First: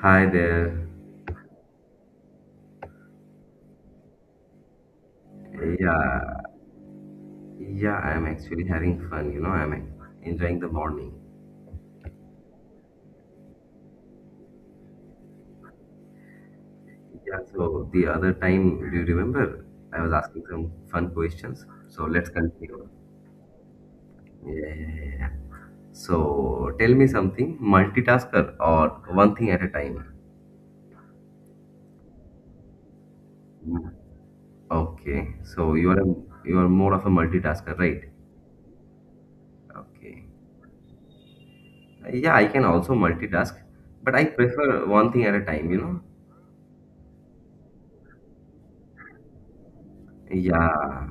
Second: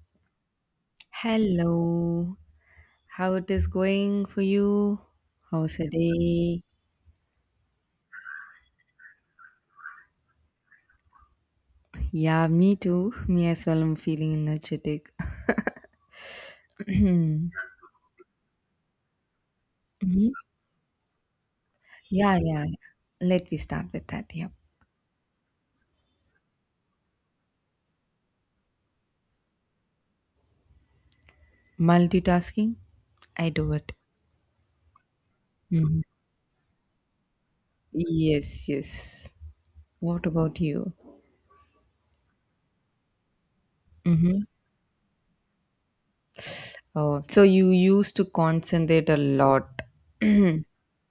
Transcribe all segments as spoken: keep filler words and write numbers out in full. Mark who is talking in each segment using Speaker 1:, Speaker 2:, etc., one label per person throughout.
Speaker 1: Hi there.
Speaker 2: Hello, how it is going for you? How's the
Speaker 1: Yeah,
Speaker 2: day?
Speaker 1: yeah, I'm actually having fun. You know, I'm enjoying the morning.
Speaker 2: Yeah, me too. Me as well. I'm feeling energetic.
Speaker 1: Yeah,
Speaker 2: Mhm.
Speaker 1: so the other time, do you remember? I was asking some fun questions. So let's
Speaker 2: Yeah, yeah. yeah.
Speaker 1: continue.
Speaker 2: Let me start with that. Yeah,
Speaker 1: Yeah, yeah, yeah. yeah. So tell me something, multitasker or one thing at a time?
Speaker 2: multitasking. I do
Speaker 1: Mm.
Speaker 2: it.
Speaker 1: Okay, so you are
Speaker 2: Mhm.
Speaker 1: a, you are more of a multitasker, right?
Speaker 2: Yes, yes.
Speaker 1: Okay.
Speaker 2: What about you?
Speaker 1: Yeah, I can also multitask, but I
Speaker 2: Mm-hmm.
Speaker 1: prefer one thing at a time, you know?
Speaker 2: Oh, so you used to concentrate a lot.
Speaker 1: Yeah.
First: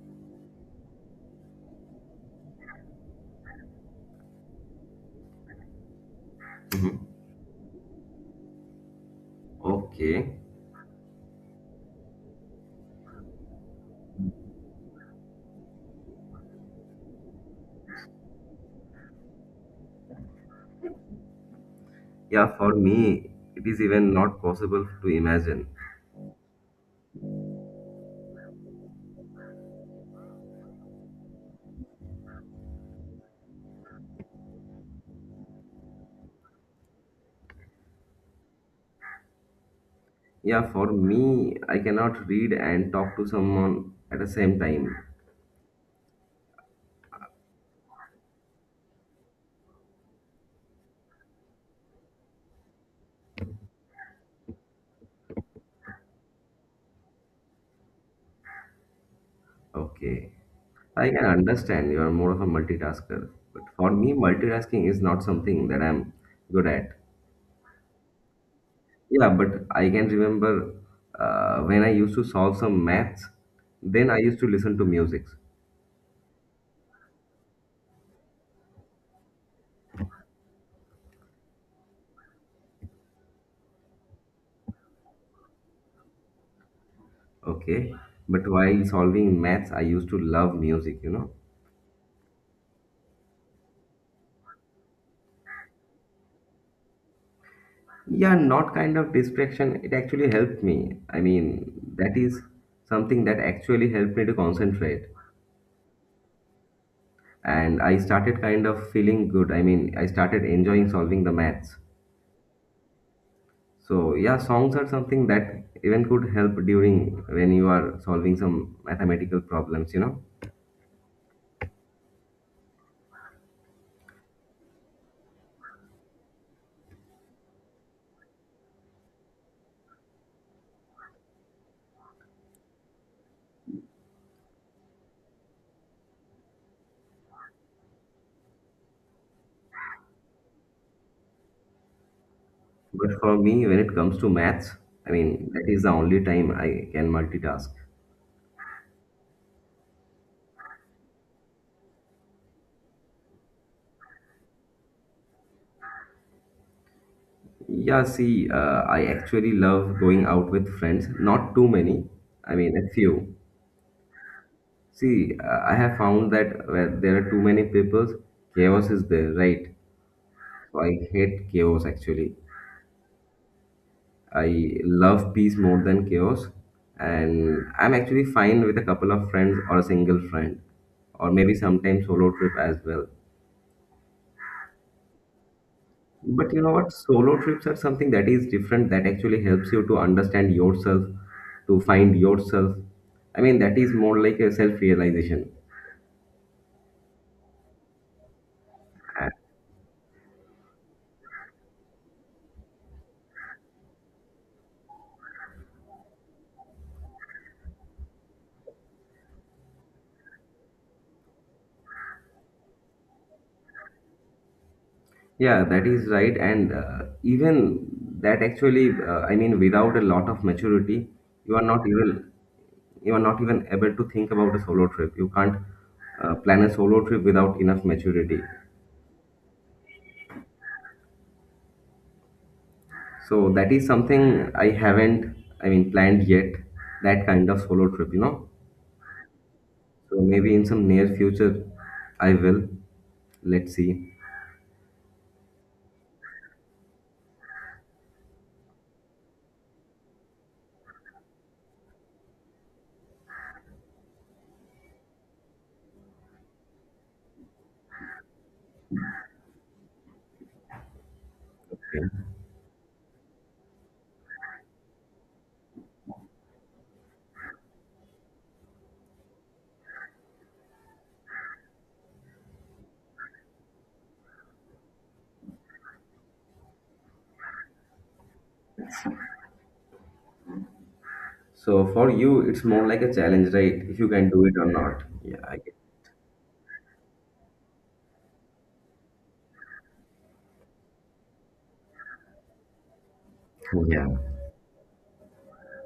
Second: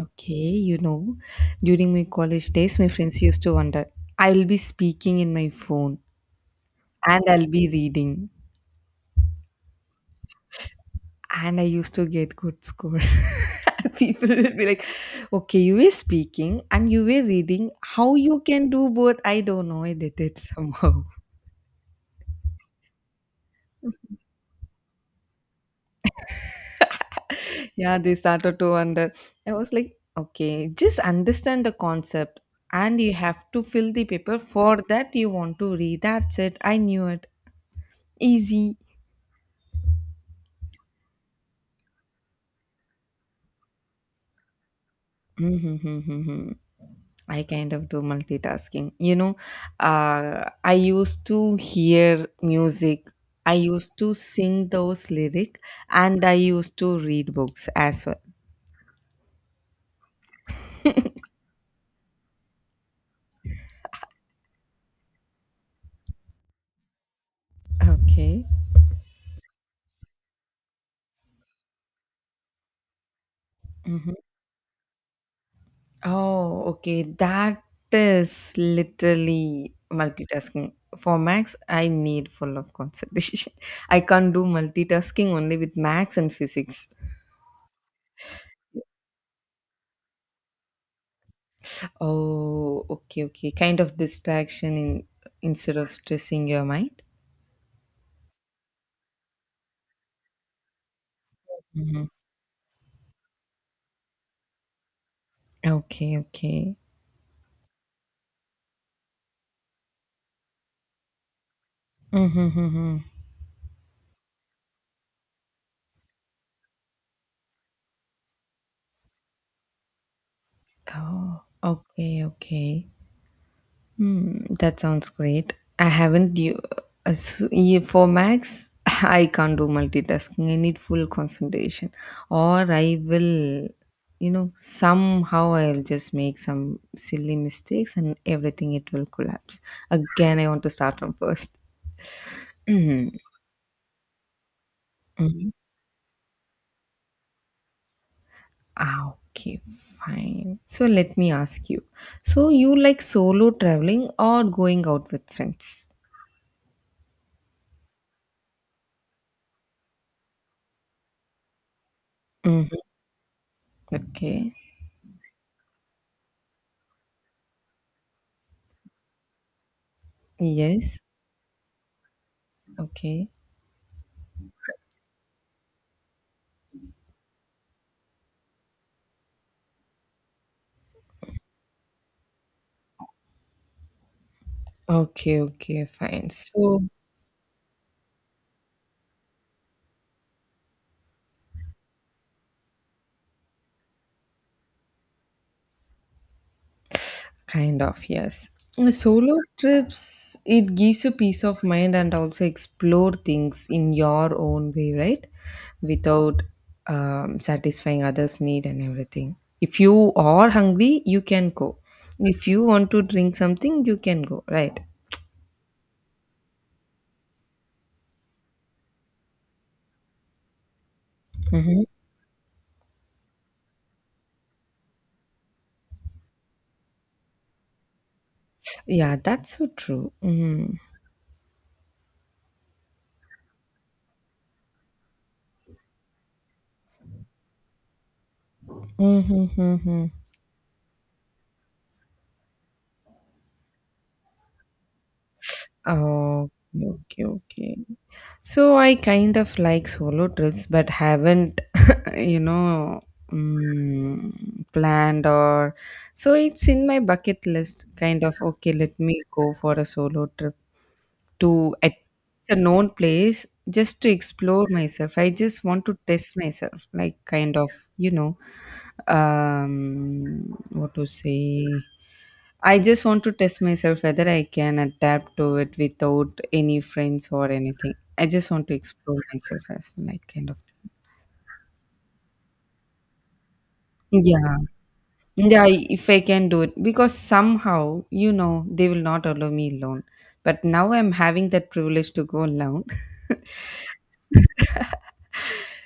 Speaker 2: Okay, you know, during my college days, my friends used to wonder, I'll be speaking in my phone and I'll be reading.
Speaker 1: Okay.
Speaker 2: And I used to get good score. And people will be like, okay, you were speaking and you were reading. How you can do both? I don't know. I did it somehow.
Speaker 1: Yeah, for me, it is even not possible to imagine.
Speaker 2: Yeah, they started to wonder. I was like, okay, just understand the concept and you have to fill the paper. For that, you want to read. That's it. I knew it. Easy.
Speaker 1: Yeah, for me, I cannot read and talk to someone at the same time.
Speaker 2: I kind of do multitasking. You know, uh, I used to hear music. I used to sing those lyric, and I used to read books as well.
Speaker 1: Okay. I can understand you are more of a multitasker, but for me, multitasking is not something that I'm good at.
Speaker 2: Okay.
Speaker 1: Yeah, but I can remember uh, when I used to solve some maths, then
Speaker 2: Hmm.
Speaker 1: I used to listen to music.
Speaker 2: Oh, okay. That is literally multitasking. For Max, I need full of concentration. I can't do multitasking only with Max and physics.
Speaker 1: Okay. But while solving maths, I used to love music, you know.
Speaker 2: Oh, okay, okay. Kind of distraction in instead of stressing your mind.
Speaker 1: Yeah, not kind of distraction. It actually helped me. I mean,
Speaker 2: Mhm.
Speaker 1: that is something that actually helped me to concentrate.
Speaker 2: Okay, okay.
Speaker 1: And I started kind of feeling good. I mean, I started enjoying solving the maths.
Speaker 2: Mm-hmm, hmm.
Speaker 1: So, yeah, songs are something that even could help during when you are solving some mathematical problems, you know.
Speaker 2: Oh, okay, okay. Hmm, that sounds great. I haven't you uh, s- y- For Max, I can't do multitasking. I need full concentration, or I will, you know, somehow I'll just make some silly mistakes and everything it will collapse. Again, I want to start from
Speaker 1: But
Speaker 2: first.
Speaker 1: for me, when it comes to maths, I mean, that is the only time I can multitask.
Speaker 2: Ah, okay, fine. So let me ask you. So you like solo traveling or going out with friends?
Speaker 1: Yeah, see, uh, I actually love going out with friends. Not too many. I mean,
Speaker 2: Hmm.
Speaker 1: a few.
Speaker 2: Okay.
Speaker 1: See, uh, I have found that where there are too many people, chaos is there, right? So
Speaker 2: Yes.
Speaker 1: I hate chaos actually.
Speaker 2: Okay.
Speaker 1: I love peace more than chaos, and I'm actually fine with a couple of friends or a single friend, or maybe sometimes solo trip as well.
Speaker 2: Okay. Okay. Fine.
Speaker 1: But you know
Speaker 2: So
Speaker 1: what? Solo trips are something that is different that actually helps you to understand yourself, to find yourself. I mean, that is more like a self realization.
Speaker 2: kind of, yes. Uh, Solo trips, it gives you peace of mind and also explore things in your own way, right? Without um, satisfying others' need and everything. If you are hungry, you can go. If you want to drink something, you can go, right?
Speaker 1: Yeah, that is right. And uh, even that actually, uh, I mean, without a lot of maturity, you are
Speaker 2: Mm-hmm.
Speaker 1: not even you are not even able to think about a solo trip. You can't uh, plan a solo trip without enough maturity.
Speaker 2: Yeah, that's so true. Mm-hmm.
Speaker 1: So that is something I haven't, I mean, planned yet. That kind of solo trip, you know.
Speaker 2: Mm-hmm, mm-hmm.
Speaker 1: So maybe in some near future, I will. Let's see.
Speaker 2: Oh, okay, okay, okay. So I kind of like solo trips, but haven't, you know, mm, planned or so, it's in my bucket list. Kind of okay, let me go for a solo trip to at
Speaker 1: Yeah.
Speaker 2: it's a known place just to explore myself. I just want to test myself, like kind of, you know, um, what to say. I just want to test myself whether I can adapt to it without any friends or anything. I just want to explore myself as well, like kind of thing.
Speaker 1: So for you, it's more like a challenge, right? If you can do it
Speaker 2: Yeah.
Speaker 1: or not. Yeah, I
Speaker 2: Yeah,
Speaker 1: guess.
Speaker 2: I- if I can do it. Because somehow, you know, they will not allow me alone. But now I'm having that privilege to go alone.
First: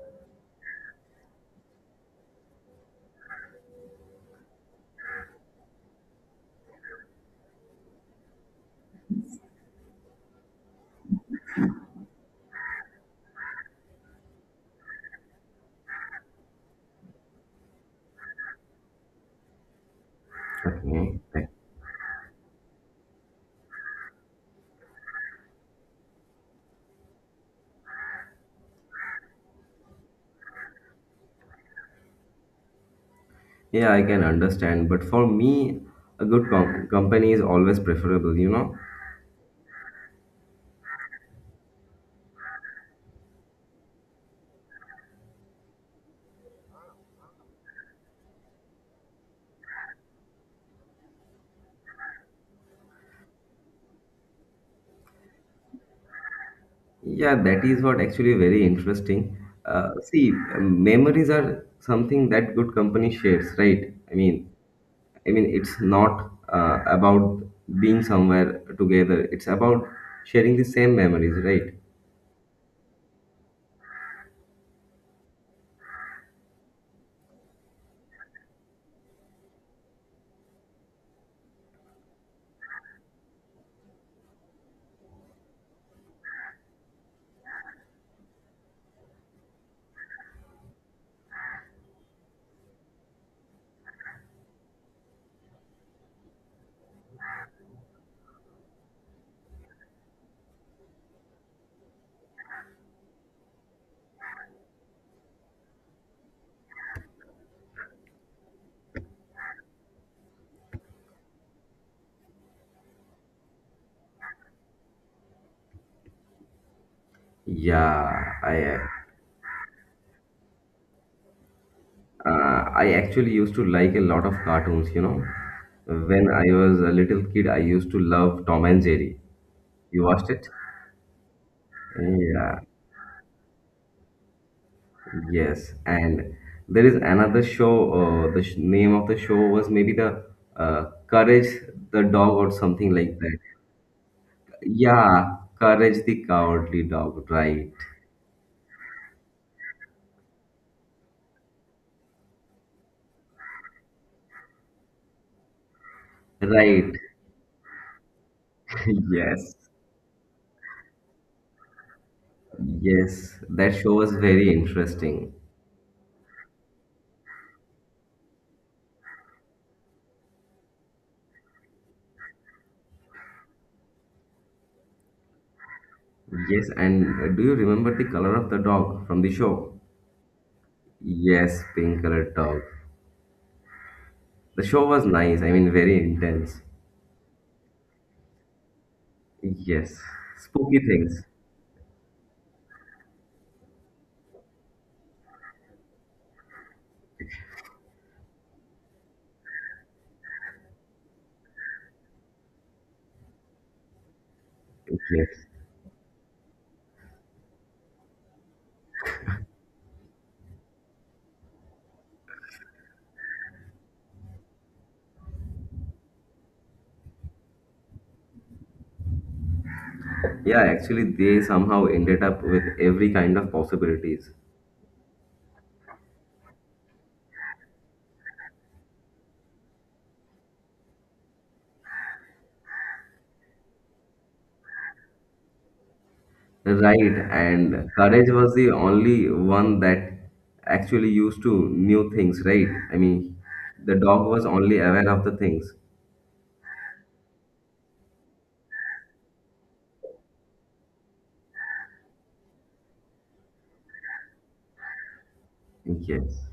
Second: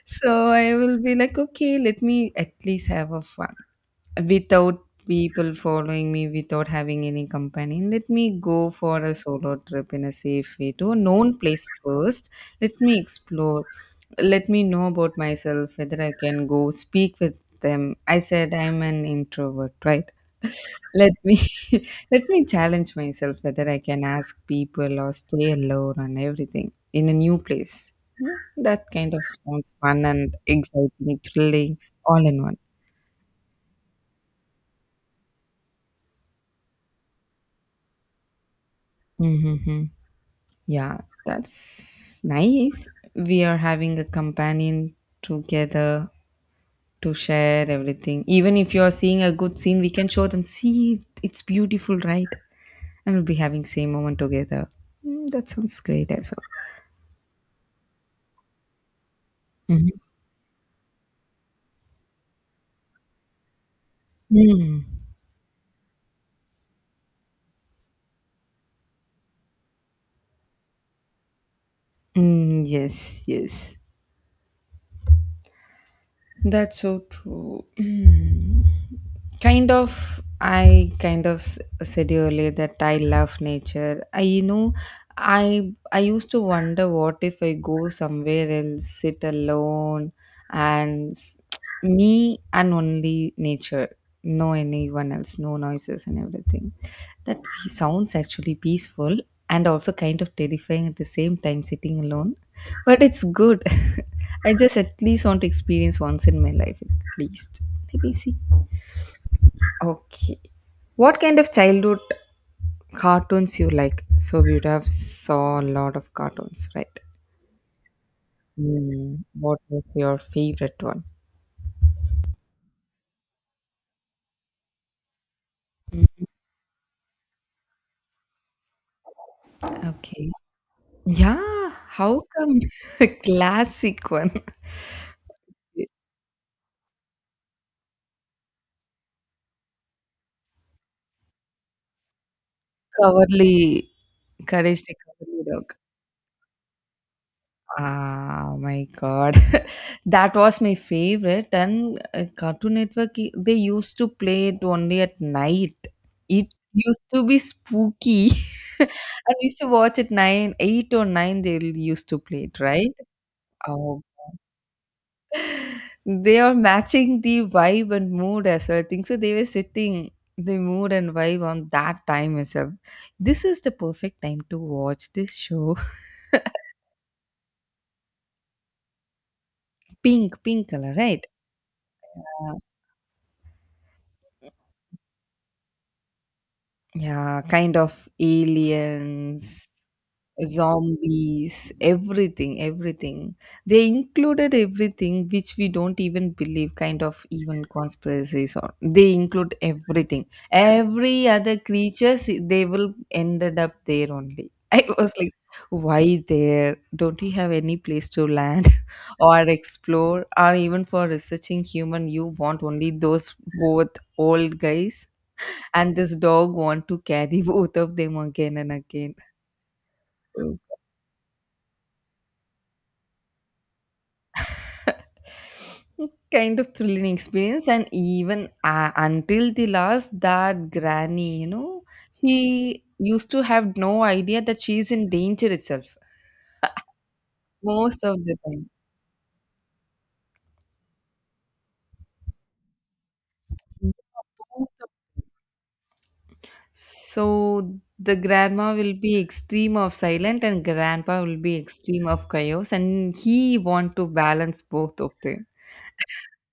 Speaker 2: So I will be like, okay, let me at least have a fun without people following me, without having any company. Let me go for a solo trip in a safe way to a known place first. Let me explore, let me know about myself whether I can go speak with them. I said I'm an introvert, right?
Speaker 1: Yeah.
Speaker 2: Let me
Speaker 1: Okay.
Speaker 2: let me challenge myself whether I can ask people or stay alone and everything in a new place. Hmm, that kind of sounds fun and exciting, thrilling, all in one.
Speaker 1: Yeah, I can understand. But for me, a good com- company is always preferable, you know?
Speaker 2: Mm-hmm. Yeah, that's nice. We are having a companion together to share everything. Even if you're seeing a good scene, we can show them, see, it's beautiful, right? And we'll be having same moment together. Mm, that sounds great as
Speaker 1: Yeah, that is what actually very interesting.
Speaker 2: well.
Speaker 1: Uh,
Speaker 2: Mhm.
Speaker 1: see, um, memories are something that good company shares, right? I mean,
Speaker 2: Mm.
Speaker 1: I mean, it's not uh, about being somewhere together. It's about sharing the same memories, right?
Speaker 2: Mm, yes, yes. That's so true. Mm. Kind of, I kind of s- said earlier that I love nature. I, you know, I I used to wonder what if I go somewhere else, sit alone, and s- me and only nature, no anyone else, no noises and everything. That fe- sounds actually peaceful and also kind of terrifying at the same time sitting alone. But it's good. I just at least want to experience once in my life, at least. Let me see. Okay. What kind of childhood cartoons you like? So you'd have saw a lot of cartoons, right?
Speaker 1: Yeah, I
Speaker 2: Hmm. What was your favorite one?
Speaker 1: Uh, I actually used to like a lot of cartoons, you know. When I was a little kid, I used to love Tom and Jerry. You
Speaker 2: Okay.
Speaker 1: watched it?
Speaker 2: Yeah. How
Speaker 1: Yeah,
Speaker 2: come? Classic one.
Speaker 1: yes. And there is another show, uh, the sh name of the show was maybe the uh, Courage the Dog or something like that.
Speaker 2: Coverly, Courage the
Speaker 1: Yeah,
Speaker 2: Cowardly Dog.
Speaker 1: Courage the Cowardly Dog, right.
Speaker 2: Ah, oh my God. That was my favorite. And uh, Cartoon Network, i- they used to play it only at night. It
Speaker 1: Right.
Speaker 2: used to be spooky. I
Speaker 1: Yes.
Speaker 2: used to watch at nine, eight or nine, they used to play it, right?
Speaker 1: Yes, that show
Speaker 2: Oh.
Speaker 1: was very interesting.
Speaker 2: They are matching the vibe and mood as well. I think so. They were setting the mood and vibe on that time itself. This is the perfect time to watch this show.
Speaker 1: Yes, and uh, do you remember the color of the dog from the show?
Speaker 2: Pink, pink color, right?
Speaker 1: Yes, pink colored dog. The show was nice, I mean, very intense.
Speaker 2: Yeah, kind of aliens,
Speaker 1: Yes, spooky things.
Speaker 2: zombies, everything, everything. They included everything which we don't even believe, kind of even conspiracies, or they include everything. Every other creatures they will ended up there only. I was like,
Speaker 1: Yes.
Speaker 2: why there? Don't we have any place to land or explore or even for researching human you want only those both old guys? And this dog want to carry both of them again and again,
Speaker 1: Yeah, actually, they somehow ended up with every kind of possibilities.
Speaker 2: kind of thrilling experience. And even uh, until the last that granny, you know, she used to have no idea that she is in danger itself
Speaker 1: Right, and
Speaker 2: most of
Speaker 1: courage
Speaker 2: the
Speaker 1: was
Speaker 2: time.
Speaker 1: the only one that actually used to new things, right? I mean, the dog was only aware of the things.
Speaker 2: So the grandma will be extreme of silent and grandpa will be extreme of chaos and he want to balance both of them,
Speaker 1: Yes.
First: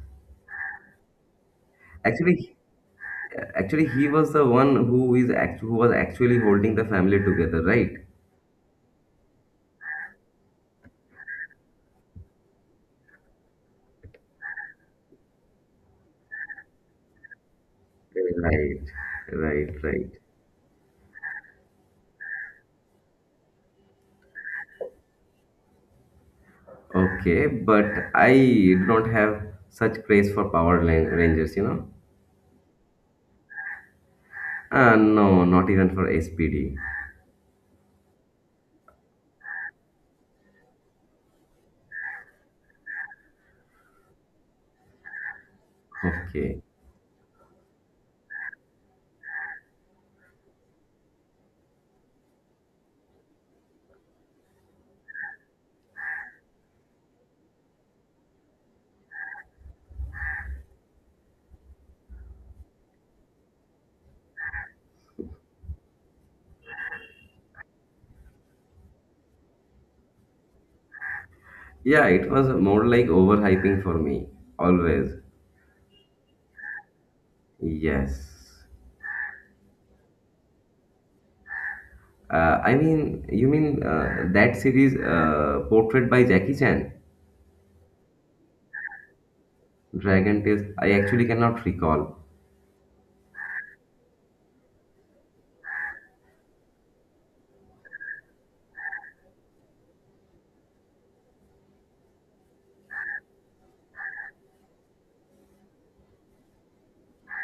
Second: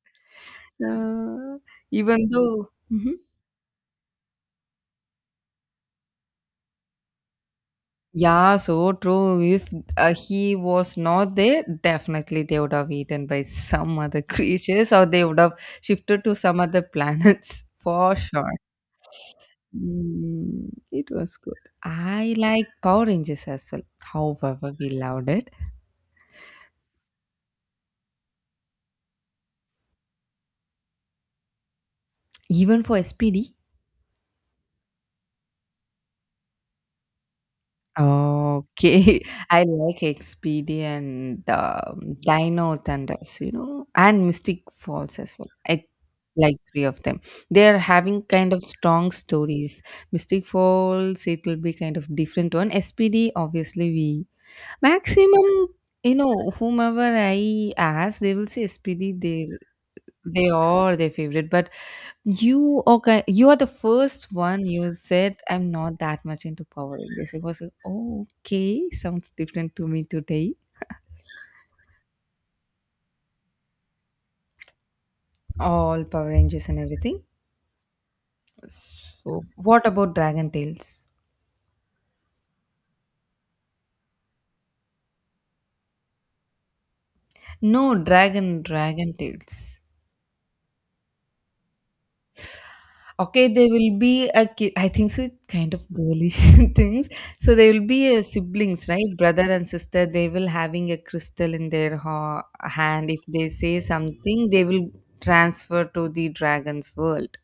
Speaker 2: uh, even
Speaker 1: Actually,
Speaker 2: though. Mhm.
Speaker 1: Actually, he was the one who is act- who was actually holding the family together, right?
Speaker 2: Yeah, so true. If uh, he was not there, definitely they would have eaten by some other creatures, or they would have shifted to some other planets for sure.
Speaker 1: Right, right, right.
Speaker 2: Mm, it was good. I like Power Rangers as well. However, we loved it.
Speaker 1: Okay, but I do not have such craze for Power Lan- Rangers, you know?
Speaker 2: Even for S P D,
Speaker 1: Uh, no, not even for S P D.
Speaker 2: okay, I like Expedia and um, Dino Thunders, you know, and Mystic Falls as well. I like
Speaker 1: Okay.
Speaker 2: three of them. They are having kind of strong stories. Mystic Falls, it will be kind of different one. S P D, obviously, we maximum, you know, whomever I ask, they will say S P D. They they are their favorite, but you okay? You are the first one. You said I'm not that much into Power Rangers. It was like, "Oh, okay, sounds different to me today."
Speaker 1: Yeah, it was more like overhyping for me, always.
Speaker 2: All Power Rangers and everything.
Speaker 1: Yes.
Speaker 2: So, what about Dragon Tales?
Speaker 1: Uh, I mean, you mean uh, that series uh, portrayed by Jackie Chan,
Speaker 2: No, Dragon Dragon Tales.
Speaker 1: Dragon Tales? I actually cannot recall.
Speaker 2: Okay, there will be a ki- I think so, it's kind of girlish things. So there will be a siblings, right? Brother and sister. They will having a crystal in their ha- hand. If they say something, they will transfer to the dragon's world.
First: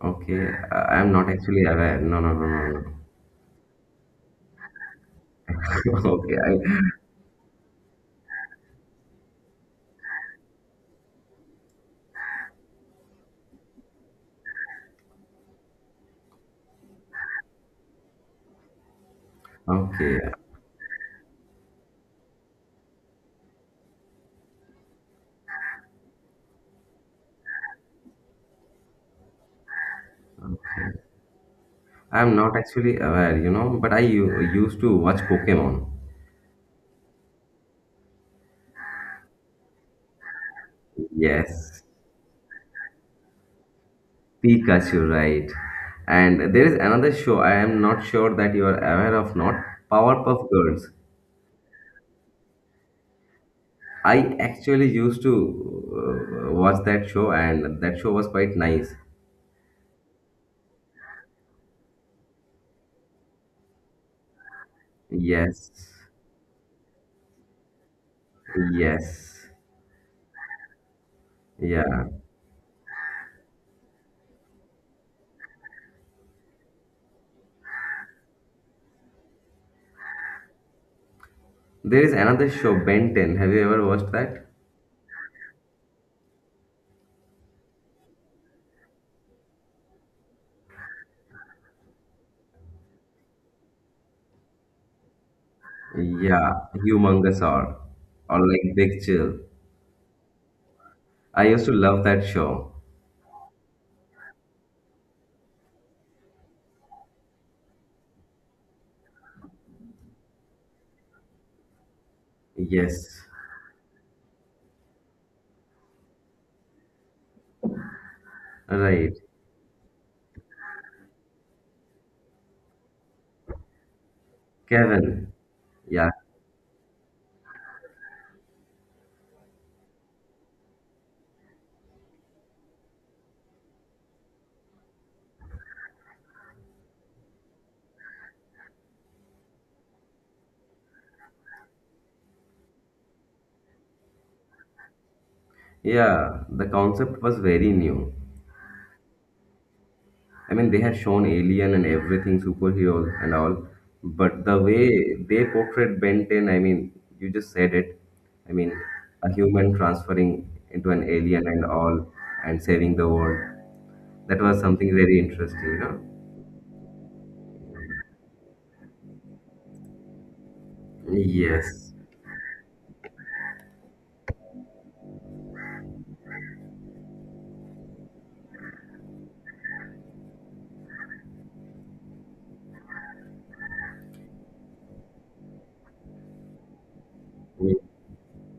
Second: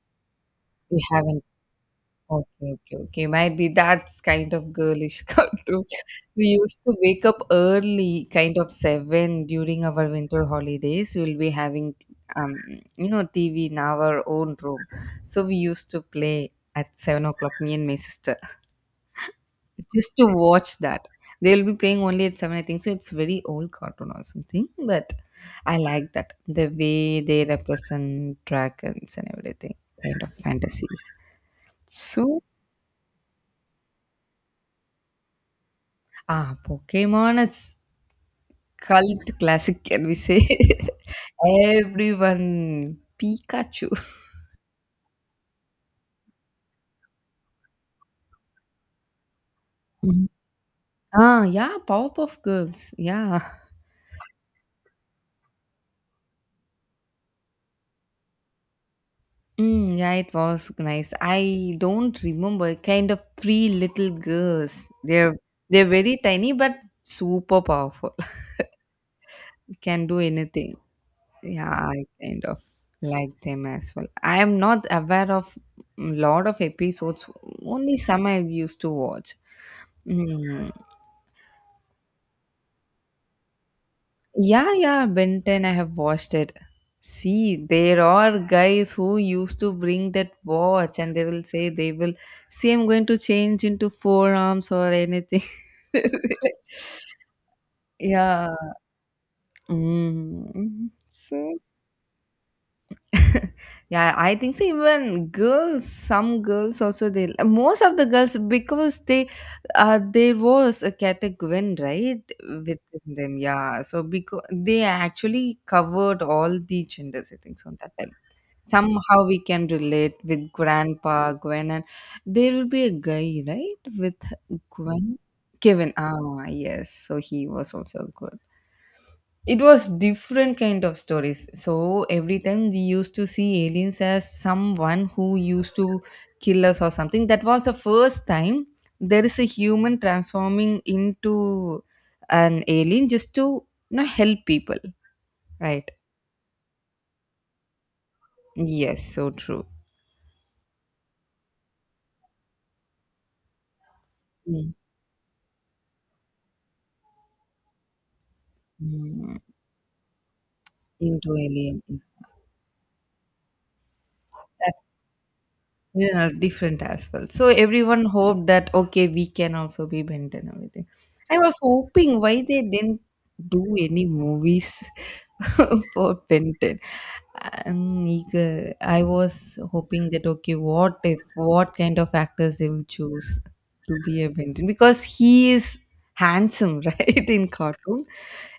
Speaker 1: Okay,
Speaker 2: We
Speaker 1: I- am not
Speaker 2: haven't.
Speaker 1: actually aware. No, no, no,
Speaker 2: Okay,
Speaker 1: no,
Speaker 2: okay, okay. Might be that's kind of girlish cartoon.
Speaker 1: no. Okay,
Speaker 2: We
Speaker 1: I
Speaker 2: used to wake up early, kind of seven during our winter holidays. We'll be having, um, you know, T V in our own room. So we used to play at seven o'clock, me and my sister, just
Speaker 1: okay.
Speaker 2: to watch that. They'll be playing only at seven, I think. So it's very old cartoon or something, but I like that, the way they represent dragons and everything, kind of fantasies.
Speaker 1: I'm
Speaker 2: So,
Speaker 1: not actually aware, you know, but I u- used to watch Pokemon.
Speaker 2: ah, Pokemon is cult classic, can we say?
Speaker 1: Yes,
Speaker 2: Everyone, Pikachu.
Speaker 1: Pikachu, right. And there is another show. I am not sure that you are aware of not
Speaker 2: Mhm.
Speaker 1: Powerpuff Girls.
Speaker 2: Ah, yeah, Powerpuff Girls. Yeah.
Speaker 1: I actually used to uh, watch that show, and that show was quite nice.
Speaker 2: Mm, yeah, it was nice. I don't remember. Kind of three little girls. They're
Speaker 1: Yes,
Speaker 2: they're very tiny but super powerful.
Speaker 1: yes,
Speaker 2: Can do anything. Yeah,
Speaker 1: yeah.
Speaker 2: I kind of like them as well. I am not aware of lot of episodes. Only some I used to watch. Mm.
Speaker 1: There is another show, Ben ten. Have you ever watched that?
Speaker 2: Yeah, yeah, Ben ten, I have watched it. See, there are guys who used to bring that watch and they will say they will, see, I'm going to change into forearms or anything.
Speaker 1: Yeah, Humongous or, or
Speaker 2: Yeah.
Speaker 1: like Big Chill.
Speaker 2: Mm. So
Speaker 1: I used to love that show.
Speaker 2: yeah, I think so. Even girls, some girls also they, most of the girls, because they, uh there was a Kata Gwen, right? Within
Speaker 1: Yes,
Speaker 2: them, yeah. So because they actually covered all the genders, I think so on that time.
Speaker 1: right.
Speaker 2: Somehow we can relate with Grandpa Gwen. And there will be a guy, right? With Gwen.
Speaker 1: Kevin.
Speaker 2: Kevin.
Speaker 1: Yeah,
Speaker 2: Ah yes. So he was also good. It was different kind of stories. So every time we used to see aliens as someone who used to kill us or something. That was the first time there is a human transforming into an alien just to, you know, help people, right?
Speaker 1: yeah. The concept was very new.
Speaker 2: Yes, so true.
Speaker 1: I mean, they had shown Alien and everything, superheroes and all, but the
Speaker 2: Mm,
Speaker 1: way they portrayed Ben ten, I mean, you just said it. I mean, a
Speaker 2: mm,
Speaker 1: human transferring into an
Speaker 2: into
Speaker 1: alien and
Speaker 2: alien.
Speaker 1: all and saving the world. That was something very interesting, you
Speaker 2: They are different as well. So everyone hoped that okay, we can also be bent and everything.
Speaker 1: know?
Speaker 2: I was
Speaker 1: Yes.
Speaker 2: hoping why they didn't do any movies for Benton. I'm eager. I was hoping that okay, what if, what kind of actors they will choose to be a Benton? Because he is handsome, right? In
Speaker 1: Yeah,
Speaker 2: cartoon,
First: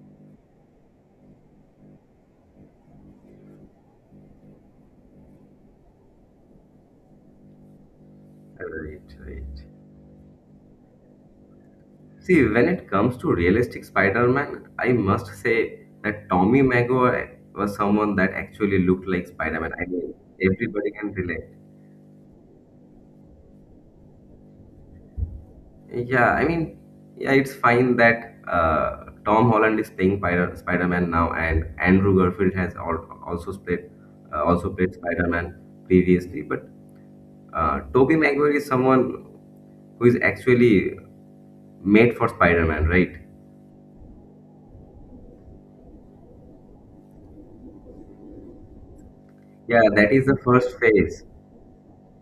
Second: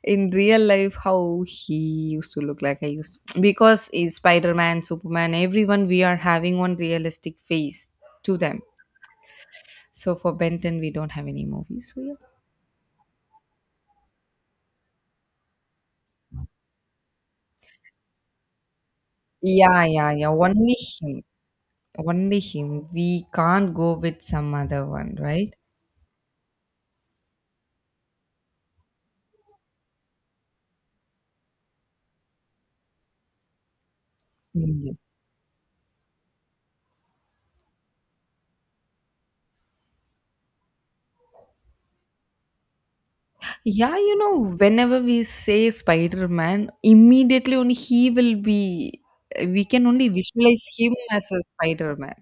Speaker 2: in real life, how he used to look like I used to, because in Spider Man, Superman, everyone we are having one realistic face to them.
Speaker 1: Right, right.
Speaker 2: So for Benton, we don't have any movies. So yeah,
Speaker 1: See, when it comes to realistic Spider-Man, I must say that Tommy Maguire was someone that actually looked like Spider-Man.
Speaker 2: yeah,
Speaker 1: I
Speaker 2: yeah,
Speaker 1: mean,
Speaker 2: yeah. Only
Speaker 1: everybody can
Speaker 2: him,
Speaker 1: relate.
Speaker 2: only him. We can't go with some other one, right?
Speaker 1: Yeah, I mean, yeah, it's fine that uh, Tom Holland is playing Spider- Spider-Man now, and Andrew Garfield has al- also played uh, also played
Speaker 2: Mm.
Speaker 1: Spider-Man previously. But uh, Tobey Maguire is someone who is actually made for Spider-Man, right?
Speaker 2: Yeah, you know, whenever we say Spider Man, immediately only he will be, we
Speaker 1: Yeah,
Speaker 2: can only
Speaker 1: that is the
Speaker 2: visualize
Speaker 1: first
Speaker 2: him
Speaker 1: phase,
Speaker 2: as a Spider Man.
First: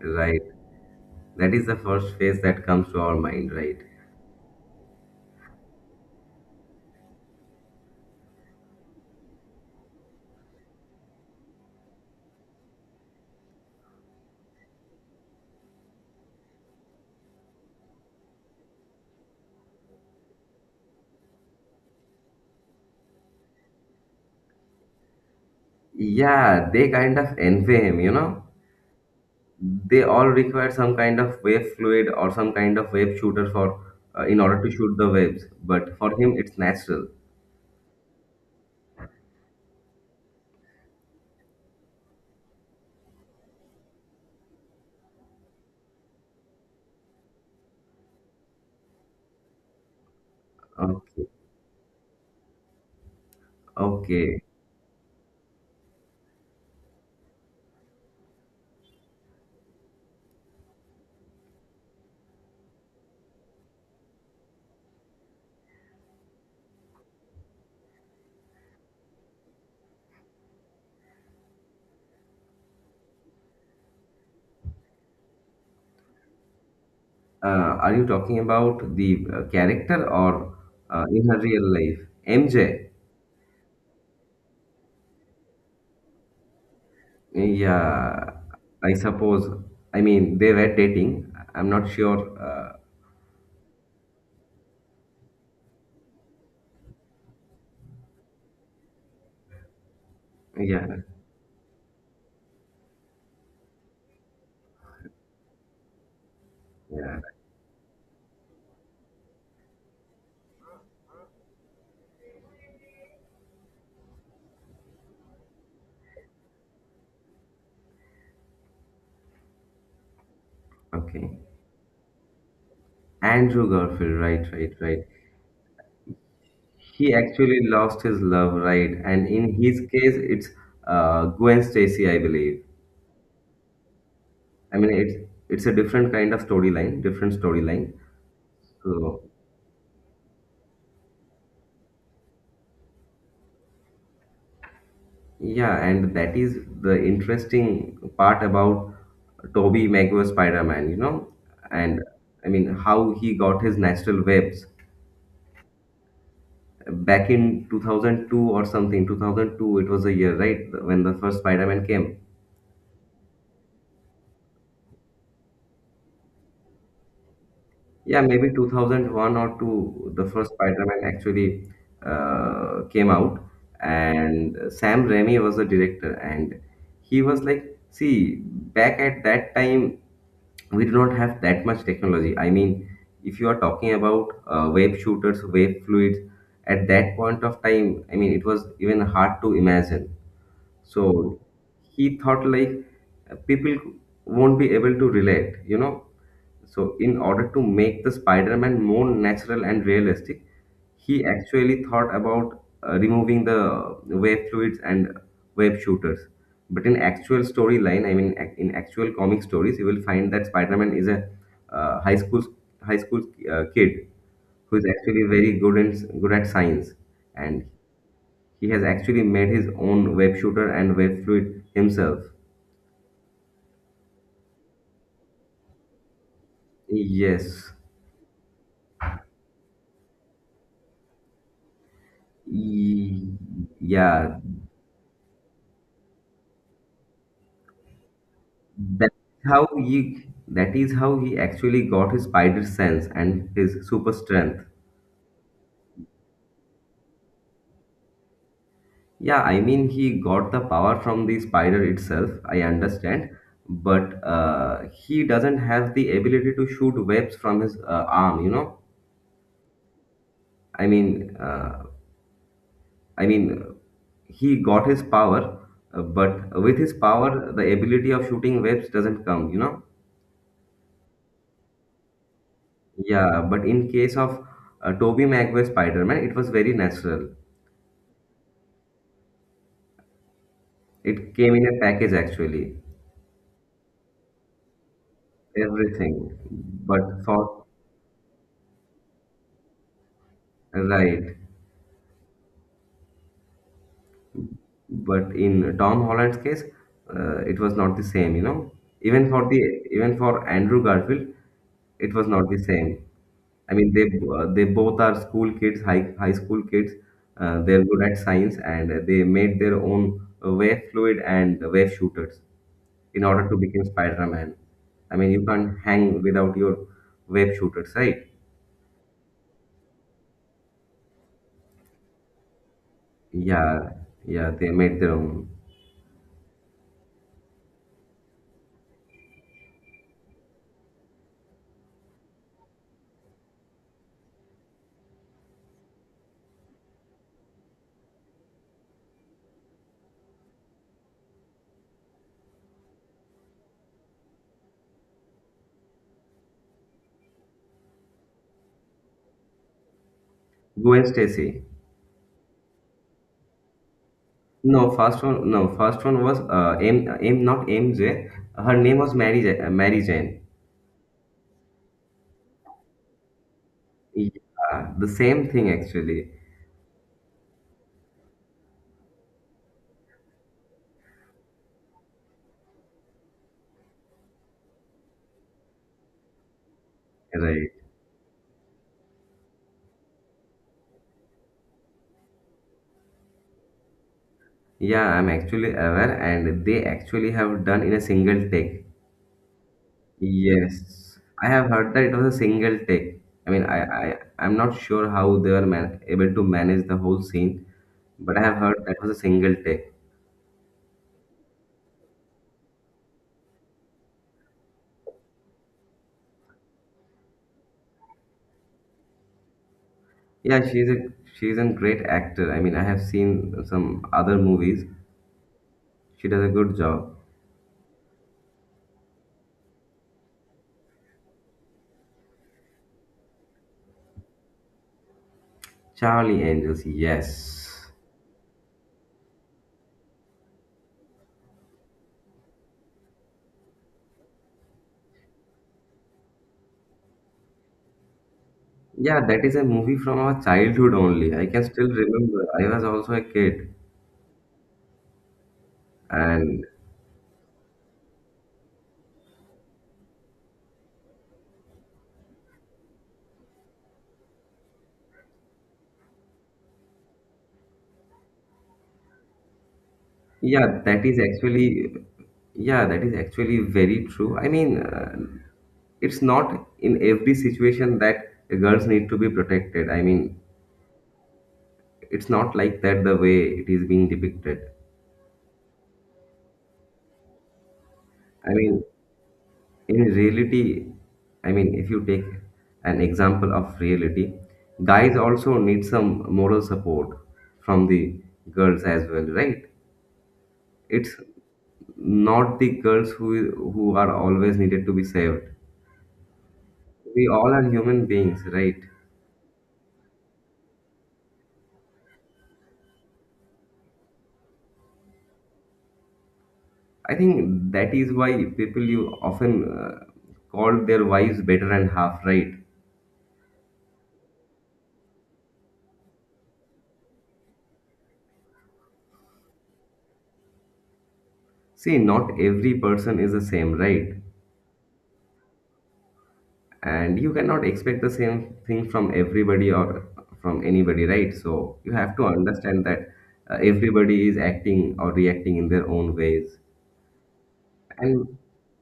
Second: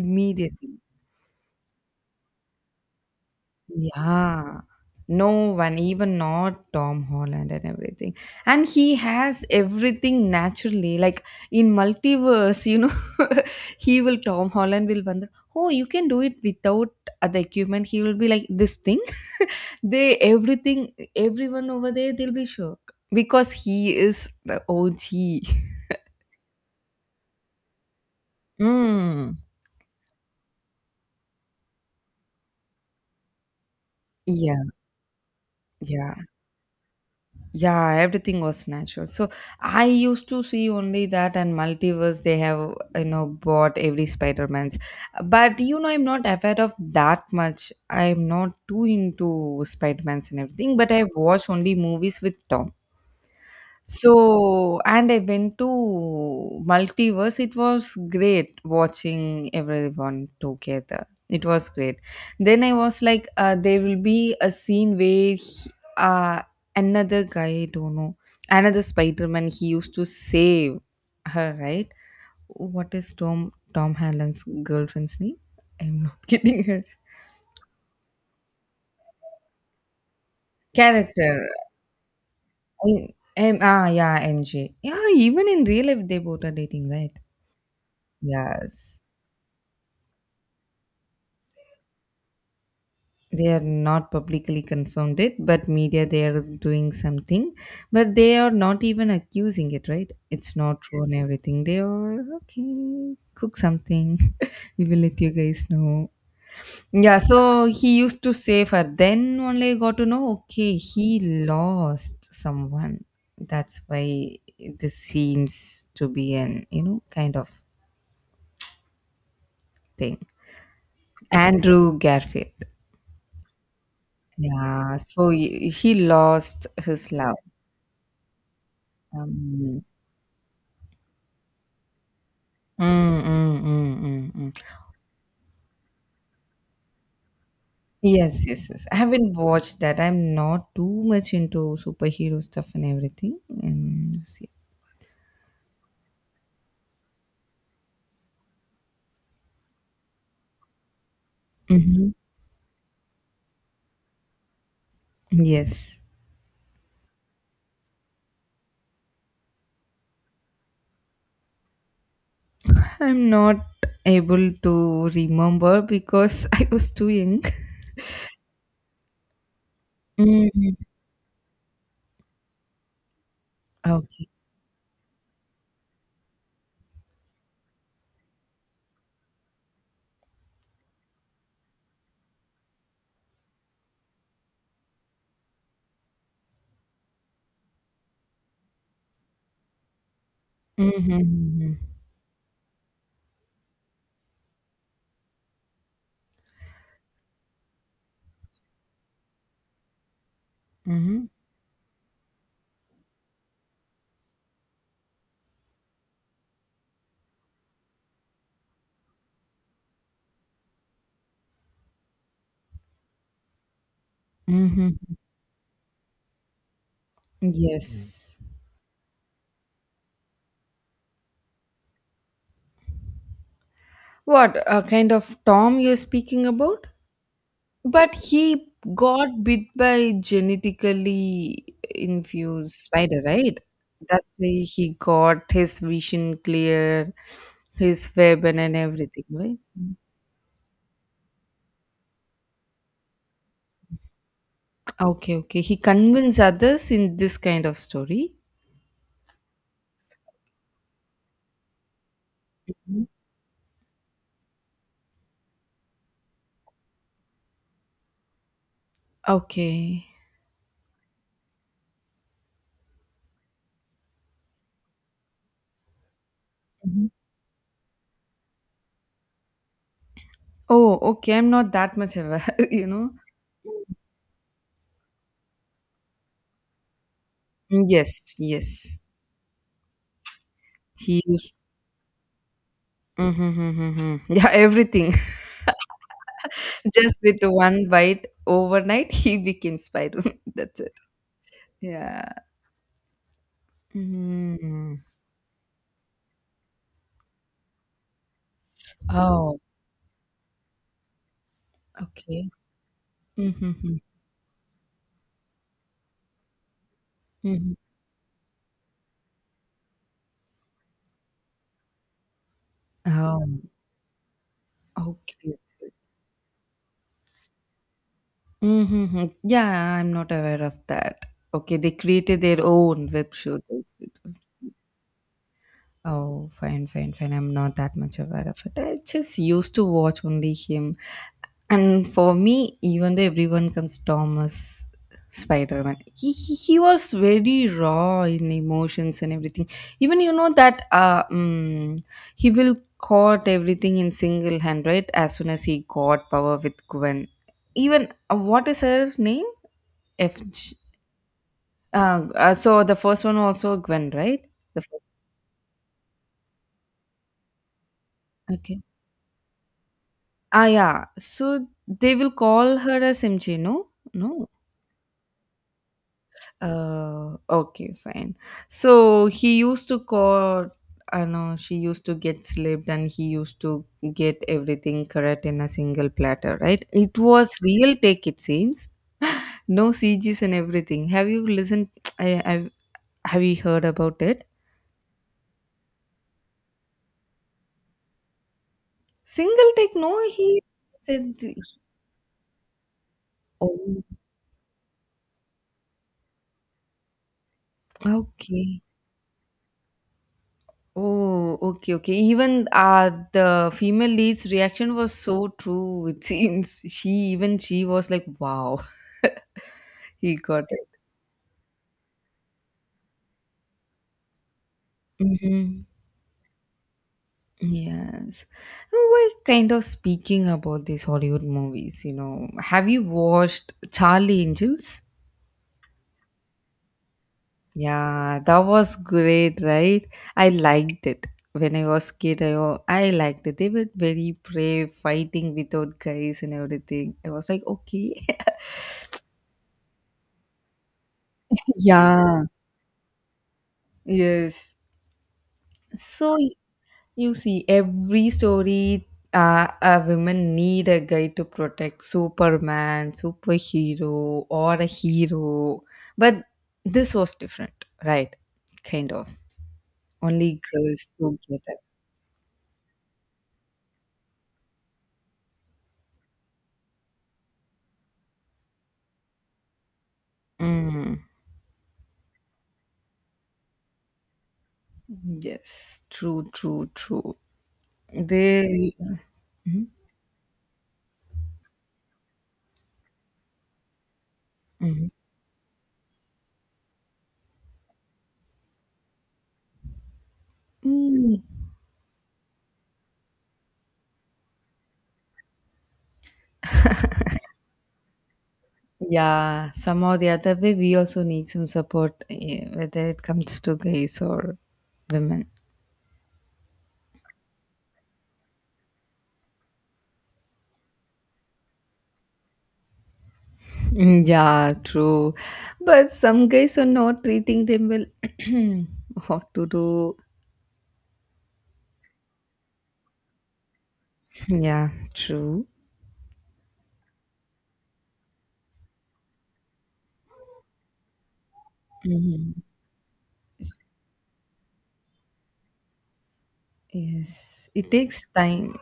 Speaker 1: right? That is the first face that comes to our mind, right?
Speaker 2: Yeah. No one, even not Tom Holland and everything. And he has everything naturally. Like in multiverse, you know, he will, Tom Holland will wonder, oh, you can do it without other equipment. He will be like, this thing? They everything everyone over there they'll be shocked because he is the O G.
Speaker 1: Yeah, they kind of envy him, you know.
Speaker 2: Mm.
Speaker 1: They all require some kind of wave fluid or some kind of wave shooter for uh, in
Speaker 2: Yeah,
Speaker 1: order to shoot the waves. But
Speaker 2: yeah,
Speaker 1: for him, it's natural.
Speaker 2: yeah. Everything was natural. So I used to see only that and multiverse. They have, you know, bought every Spider Man's, but you know I'm not aware of that much. I'm not too into Spider Man's and everything. But I
Speaker 1: Okay.
Speaker 2: watch only movies with Tom.
Speaker 1: Okay.
Speaker 2: So, and I went to Multiverse. It was great watching everyone together. It was great. Then I was like, uh, there will be a scene where he- uh, another guy, I don't know, another Spider Man, he used to save her, right? What is Tom Tom Holland's girlfriend's name? I'm not kidding her.
Speaker 1: Uh, are you talking about the uh, character or uh, in her
Speaker 2: Character.
Speaker 1: real life? M J.
Speaker 2: I- M- ah, yeah, M J. Yeah, even in real life, they both are dating, right?
Speaker 1: Yeah, I
Speaker 2: Yes,
Speaker 1: suppose. I mean, they were dating. I'm not sure. Uh,
Speaker 2: they are not publicly confirmed it, but media they are doing something, but they are not even accusing it, right? It's not
Speaker 1: yeah.
Speaker 2: true and everything. They are okay, cook something. We will let you guys know. Yeah,
Speaker 1: Yeah.
Speaker 2: so he used to save her, then only I got to know, okay, he lost someone, that's why this seems to be an, you know, kind of thing.
Speaker 1: Okay.
Speaker 2: Andrew Garfield.
Speaker 1: Andrew Garfield, right, right,
Speaker 2: Yeah,
Speaker 1: right.
Speaker 2: so he he lost his
Speaker 1: He
Speaker 2: love.
Speaker 1: actually lost his love, right? And in his
Speaker 2: um,
Speaker 1: case, it's uh, Gwen Stacy, I believe.
Speaker 2: Mm, mm, mm, mm,
Speaker 1: I
Speaker 2: mm.
Speaker 1: mean, it's it's a different kind of storyline, different storyline.
Speaker 2: Yes, yes, yes. I
Speaker 1: So
Speaker 2: haven't watched that. I'm not too much into superhero stuff and everything. And see.
Speaker 1: yeah, and that is the interesting part about Toby Maguire Spider-Man, you know, and
Speaker 2: Hmm.
Speaker 1: I mean how he got his natural webs
Speaker 2: Yes.
Speaker 1: back in two thousand two or something. two thousand two, it was a year, right, when the first Spider-Man came.
Speaker 2: I'm not able to remember because I was too young.
Speaker 1: Yeah, maybe two thousand one or two, the first
Speaker 2: Mm.
Speaker 1: Spider-Man actually uh, came out.
Speaker 2: Okay.
Speaker 1: And Sam Raimi was the director. And he was like, see, back at that time, we did not have that much technology. I mean, if you are talking about uh, wave shooters, wave fluids, at that point of time, I mean, it was even hard to imagine. So
Speaker 2: Mm-hmm.
Speaker 1: he thought like uh, people won't be able to relate, you know. So in order to make the Spider-Man more natural and realistic, he
Speaker 2: Mm-hmm.
Speaker 1: actually thought about uh, removing the wave fluids and wave shooters. But in actual storyline, I mean, ac- in actual comic stories, you will find that Spider-Man is a uh, high school high school uh, kid who is
Speaker 2: Mm-hmm.
Speaker 1: actually very good in good at science, and
Speaker 2: Yes.
Speaker 1: he has actually made his own web shooter and web fluid himself.
Speaker 2: What uh, kind of Tom you're speaking about?
Speaker 1: Yes.
Speaker 2: But he got bit by genetically infused spider,
Speaker 1: Ye-
Speaker 2: right? That's
Speaker 1: Yeah.
Speaker 2: why he got his vision clear, his web and, and
Speaker 1: That's
Speaker 2: everything, right?
Speaker 1: how he that is how he actually got his spider sense and his super strength.
Speaker 2: Okay, okay. He convinced others in this kind of story.
Speaker 1: Yeah, I mean he got the power from the spider itself, I
Speaker 2: Mhm.
Speaker 1: understand, but uh, he doesn't have the ability to shoot webs from his uh, arm, you know?
Speaker 2: Okay.
Speaker 1: I mean, uh, I mean, he got his power, uh, but with his
Speaker 2: Mhm.
Speaker 1: power, the ability of shooting webs doesn't come, you know?
Speaker 2: Oh, okay. I'm not that much aware, you know.
Speaker 1: Yeah, but in case of uh, Tobey Maguire Spider-Man, it was very natural.
Speaker 2: Mm, yes, yes. He
Speaker 1: It
Speaker 2: used.
Speaker 1: came in a package actually,
Speaker 2: Mm-hmm, mm-hmm, mm-hmm. Yeah, everything.
Speaker 1: everything.
Speaker 2: Just
Speaker 1: But
Speaker 2: with
Speaker 1: for,
Speaker 2: one bite overnight, he became Spider-Man. That's it.
Speaker 1: right.
Speaker 2: Yeah. Mm.
Speaker 1: But in Tom Holland's case, uh, it was not the same, you know. Even for
Speaker 2: Oh,
Speaker 1: the even for Andrew Garfield, it was not
Speaker 2: okay.
Speaker 1: the same. I mean,
Speaker 2: Mhm,
Speaker 1: they uh, they both are school kids, high high school kids. Uh,
Speaker 2: mhm.
Speaker 1: they're good at science, and they made their own uh, wave fluid and wave shooters in order to
Speaker 2: Oh,
Speaker 1: become Spider-Man. I mean, you
Speaker 2: okay.
Speaker 1: can't hang without your wave shooters, right?
Speaker 2: Mhm. Yeah, I'm not aware of that. Okay, they created their own web
Speaker 1: Yeah,
Speaker 2: shooters.
Speaker 1: yeah, they made their own.
Speaker 2: Oh, fine, fine, fine. I'm not that much aware of it. I just used to watch only him. And for me, even though everyone comes Thomas Spider Man, he, he he was very raw in emotions and everything. Even you know that uh, mm, he will caught everything in single hand, right? As soon as he got power with Gwen. Even uh, what is her name? F. G-
Speaker 1: Gwen Stacy.
Speaker 2: Uh, uh, so the first one also Gwen, right? The
Speaker 1: No,
Speaker 2: first.
Speaker 1: first one. No, first one was uh, M. M. Not M J. Her
Speaker 2: Okay.
Speaker 1: name was Mary. Ja- uh, Mary Jane.
Speaker 2: Ah, yeah. So they will call her as M J, no? No.
Speaker 1: Yeah, the same thing actually.
Speaker 2: Uh, okay, fine. So he used to call, I know she used to get slipped and he used to get everything correct in a single platter, right? It was
Speaker 1: Right.
Speaker 2: real take, it seems. No C Gs and everything. Have you listened? I, I've, have you heard about it?
Speaker 1: Yeah, I'm actually aware, and they actually have done in a single take.
Speaker 2: Single take, no, he
Speaker 1: Yes,
Speaker 2: said.
Speaker 1: I have heard that it was a single take. I mean, I,
Speaker 2: Oh,
Speaker 1: I I'm not sure how they were man- able to manage the whole scene, but I have
Speaker 2: okay.
Speaker 1: heard that was a single take.
Speaker 2: Oh, okay, okay. Even uh, the female lead's reaction was so true. It seems she even she was like, "Wow." He got
Speaker 1: Yeah,
Speaker 2: it.
Speaker 1: she's a she's a great actor. I mean, I have seen some other movies.
Speaker 2: Mm-hmm.
Speaker 1: She does a good job.
Speaker 2: Yes. Now, we're kind of speaking about these Hollywood movies, you know. Have you watched Charlie Angels?
Speaker 1: Charlie Angels, yes.
Speaker 2: Yeah, that was great, right? I liked it. When I was kid, I, wa- I liked it. They were very brave, fighting without guys and everything. I was like, okay.
Speaker 1: Yeah, that is a movie from our childhood only. I can still
Speaker 2: Yeah.
Speaker 1: remember. I was also a kid.
Speaker 2: Yes. So
Speaker 1: And
Speaker 2: you see, every story uh, a woman need a guy to protect Superman, superhero, or a hero. But this was different, right? Kind of. Only
Speaker 1: yeah, that
Speaker 2: girls
Speaker 1: is
Speaker 2: together.
Speaker 1: actually, yeah, that is actually very true. I mean, uh, it's not in every situation that girls need to be protected. I mean,
Speaker 2: Mm.
Speaker 1: it's not like that the way it is being depicted.
Speaker 2: Yes, true, true, true.
Speaker 1: I mean,
Speaker 2: They. Mhm,
Speaker 1: in reality, I mean, if you take an example of reality,
Speaker 2: mhm.
Speaker 1: guys also need some moral support from the girls as well, right? It's
Speaker 2: Mm.
Speaker 1: not the girls who who are always needed to be saved. We all are human beings, right?
Speaker 2: Yeah, somehow the other way, we also need some support, eh, whether it comes to guys or women.
Speaker 1: I think that is why people you often uh, call their wives better and half, right?
Speaker 2: Mm, yeah, true. But some guys are not treating them well. What to do?
Speaker 1: See, not every person is the same, right?
Speaker 2: Yeah, true.
Speaker 1: And you cannot expect the same thing from everybody or from anybody, right? So you have to
Speaker 2: Mhm.
Speaker 1: understand that uh,
Speaker 2: Yes,
Speaker 1: everybody is acting or reacting in their own ways.
Speaker 2: yes. It takes
Speaker 1: And
Speaker 2: time.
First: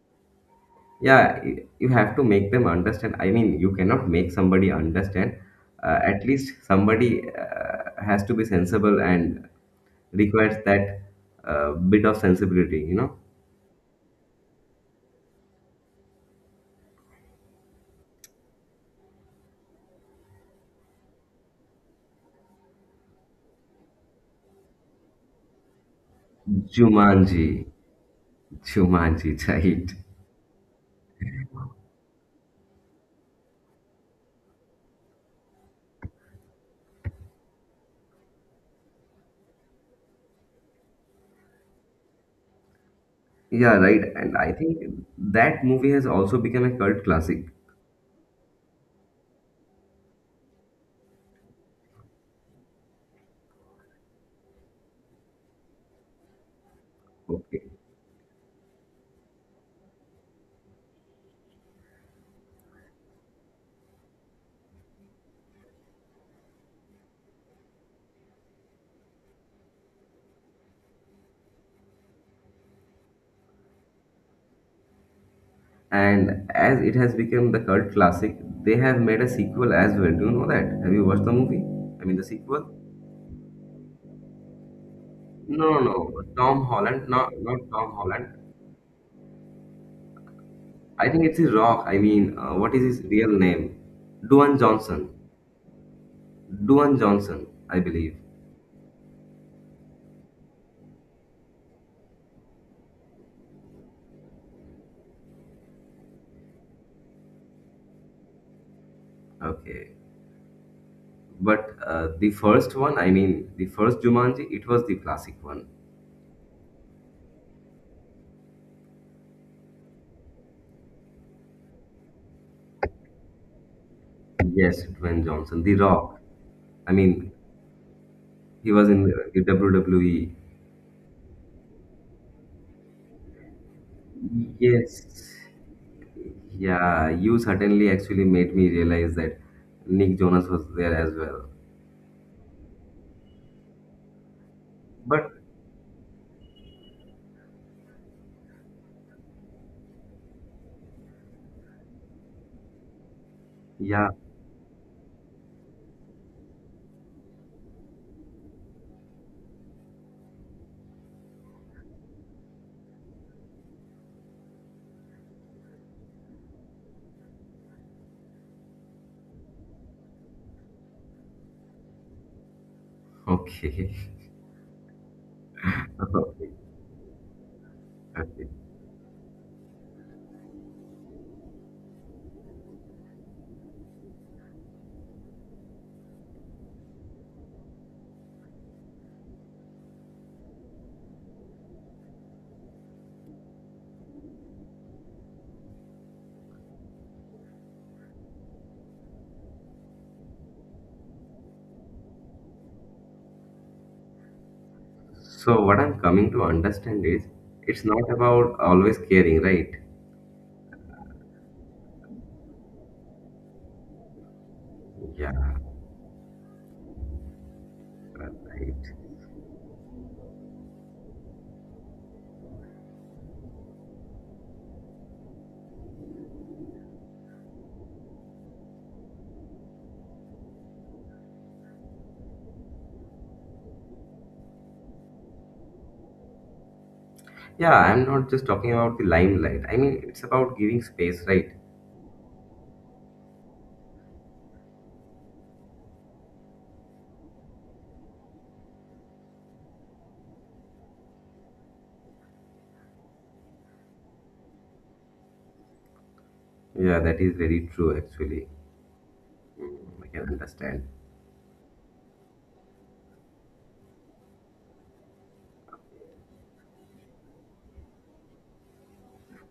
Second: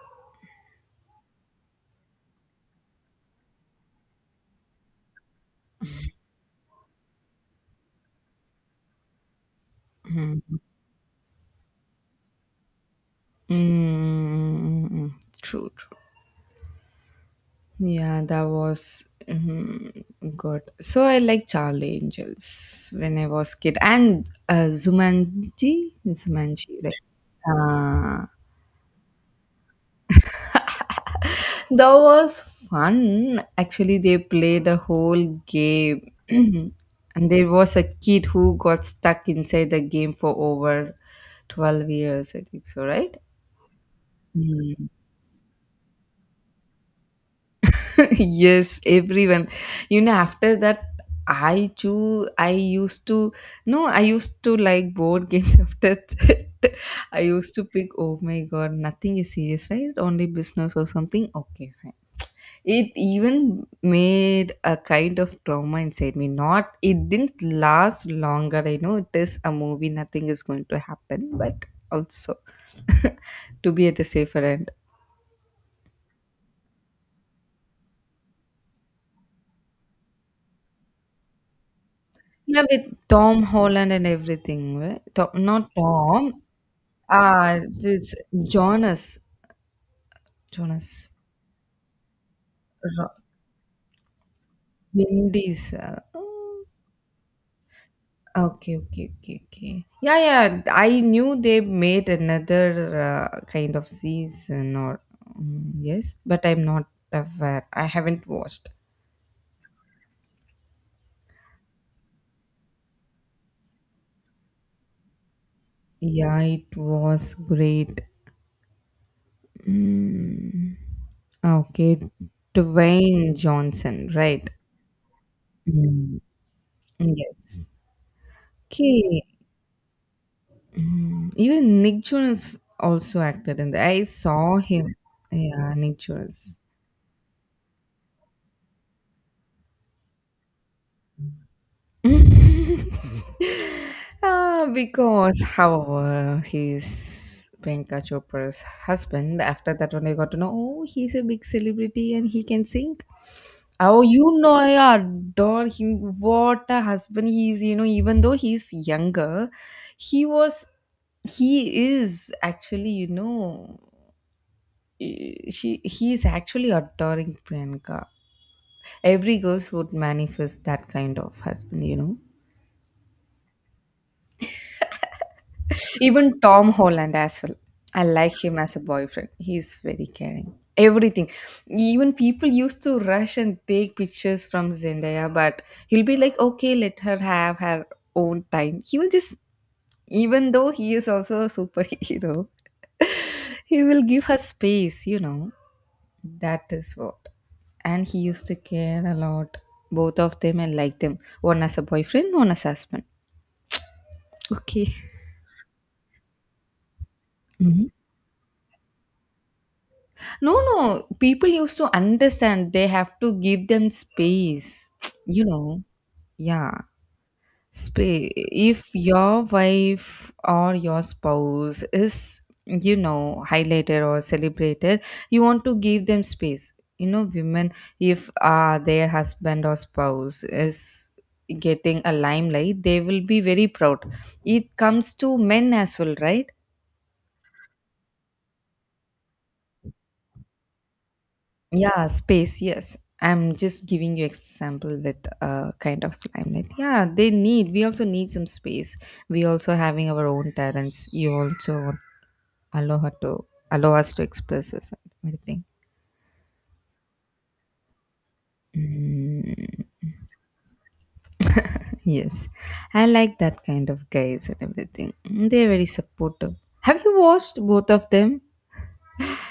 Speaker 1: yeah, y- you have to make them understand. I mean, you cannot make somebody understand. Uh, at least somebody uh, has to be sensible and requires that uh, bit of sensibility, you know.
Speaker 2: Mm, true, true. Yeah, that was mm, good. So I like Charlie Angels when I was kid, and uh, Zumanji, Zumanji, right?
Speaker 1: Jumanji,
Speaker 2: Uh,
Speaker 1: jumanji right.
Speaker 2: That was fun. Actually, they played a whole game. And there was a kid who got stuck inside the game for over twelve years, I think so, right?
Speaker 1: Yeah, right. And I think
Speaker 2: Mm.
Speaker 1: that movie has also become a cult classic.
Speaker 2: Yes, everyone. You know, after that, I too, I used to, no, I used to like board games after that. I used
Speaker 1: Okay.
Speaker 2: to pick, oh my god, nothing is serious, right? Only business or something. Okay, fine. It even made a kind of trauma inside me. Not it didn't last longer, I know it is a movie, nothing is going to happen, but also to be at the safer end.
Speaker 1: And as it has become the cult classic, they have made a sequel as well. Do you know that? Have you watched the movie? I mean, the
Speaker 2: Yeah,
Speaker 1: sequel?
Speaker 2: with Tom Holland and everything, right? tom, not
Speaker 1: No, no, no.
Speaker 2: tom
Speaker 1: Tom Holland, not not
Speaker 2: Ah,
Speaker 1: Tom
Speaker 2: this
Speaker 1: Holland.
Speaker 2: Jonas,
Speaker 1: I
Speaker 2: Jonas.
Speaker 1: think it's his Rock. I mean, uh, what is his
Speaker 2: Ro-
Speaker 1: real name? Dwayne Johnson.
Speaker 2: Vin Diesel.
Speaker 1: Dwayne Johnson, I believe.
Speaker 2: Okay, okay, okay, okay. Yeah, yeah. I knew they made another uh, kind of season, or mm, yes, but I'm not aware. I haven't watched.
Speaker 1: Okay. But uh, the first one, I mean, the first Jumanji, it was the classic one.
Speaker 2: Yeah, it was great. Mm. Okay, Dwayne Johnson, right?
Speaker 1: Yes, Dwayne Johnson, The
Speaker 2: Mm.
Speaker 1: Rock. I mean,
Speaker 2: Yes.
Speaker 1: he was in
Speaker 2: Okay.
Speaker 1: W W E.
Speaker 2: Even Nick Jonas also acted in that. I saw him.
Speaker 1: Yes.
Speaker 2: Yeah, Nick Jonas.
Speaker 1: Yeah, you certainly actually made me realize that Nick Jonas was there as well.
Speaker 2: Uh,
Speaker 1: But
Speaker 2: because, however, he's Priyanka Chopra's husband. After that, when I got to know, oh, he's a big celebrity and he can sing. Oh,
Speaker 1: yeah,
Speaker 2: you know, I adore him. What a husband he is. You know, even though he's younger, he was, he is actually, you know, eh, she he is actually adoring Priyanka. Every girls would manifest that kind of husband, you know.
Speaker 1: okay.
Speaker 2: Even
Speaker 1: Okay.
Speaker 2: Tom Holland as well. I like
Speaker 1: Okay.
Speaker 2: him as a boyfriend. He's very caring. Everything. Even people used to rush and take pictures from Zendaya, but he'll be like, okay, let her have her own time. He will just, even though he is also a superhero, he will give her space, you know. That is what. And he used to care a lot. Both of them, I like them. One as a boyfriend, one as husband. Okay.
Speaker 1: So what I'm coming to understand is it's not about always caring, right?
Speaker 2: No, no. People used to understand they have to give them space.
Speaker 1: Yeah,
Speaker 2: You know, yeah. Space.
Speaker 1: right.
Speaker 2: If your wife or your spouse is, you know, highlighted or celebrated, you want to give them space. You know, women, if uh, their husband or spouse is getting a limelight, they will be very proud. It comes to men as well, right?
Speaker 1: Yeah, I'm not just talking about the limelight. I mean, it's about giving space, right?
Speaker 2: Yeah, space, yes. I'm just giving you example with uh, kind of slime. Like, yeah, they need, we also need some space. We also having our own talents. You also allow her to, allow us to express us and everything.
Speaker 1: Yeah, that is very true actually.
Speaker 2: Mm,
Speaker 1: I can understand.
Speaker 2: yes. I like that kind of guys and everything. Mm, they're very supportive. Have you watched both of them?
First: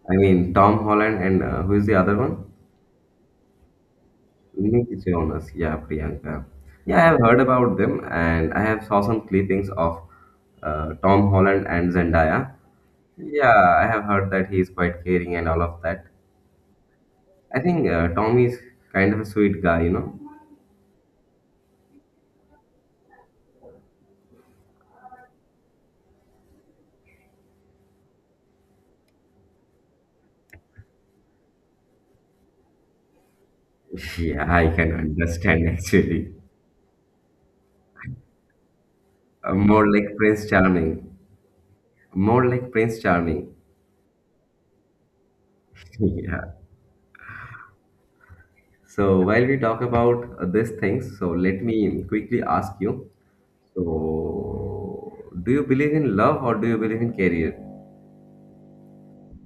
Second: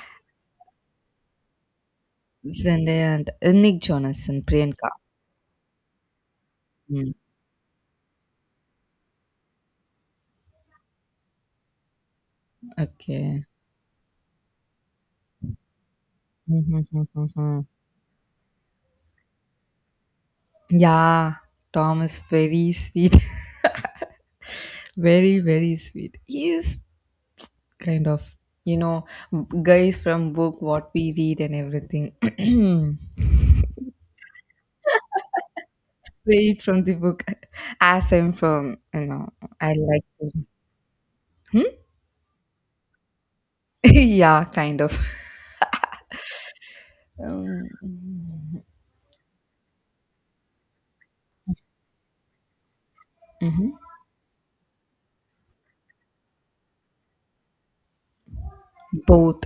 Speaker 1: I mean, Tom Holland and uh, who is the other one?
Speaker 2: Zendaya and uh, Nick Jonas and Priyanka.
Speaker 1: Niti Jonas, yeah, Priyanka. Yeah, I
Speaker 2: Mm,
Speaker 1: have heard about them, and I have saw some clippings of uh, Tom Holland and Zendaya.
Speaker 2: okay.
Speaker 1: Yeah, I have heard that he is quite caring and all of that.
Speaker 2: Mhm, mhm,
Speaker 1: I
Speaker 2: mhm.
Speaker 1: think uh, Tom is kind of a sweet guy, you know.
Speaker 2: Yeah, Tom is very sweet. Very, very sweet. He is kind of, you know, guys from book, what we read and everything.
Speaker 1: Yeah, I can understand actually.
Speaker 2: Read from the book as I'm from, you know,
Speaker 1: Uh,
Speaker 2: I
Speaker 1: more
Speaker 2: like
Speaker 1: like
Speaker 2: to.
Speaker 1: Prince Charming.
Speaker 2: Hmm?
Speaker 1: More like Prince Charming.
Speaker 2: Yeah, kind of.
Speaker 1: Yeah.
Speaker 2: Um,
Speaker 1: So while we talk about uh, these things, so let me quickly ask you.
Speaker 2: mhm.
Speaker 1: So, do you believe in love or do you believe in career?
Speaker 2: Both.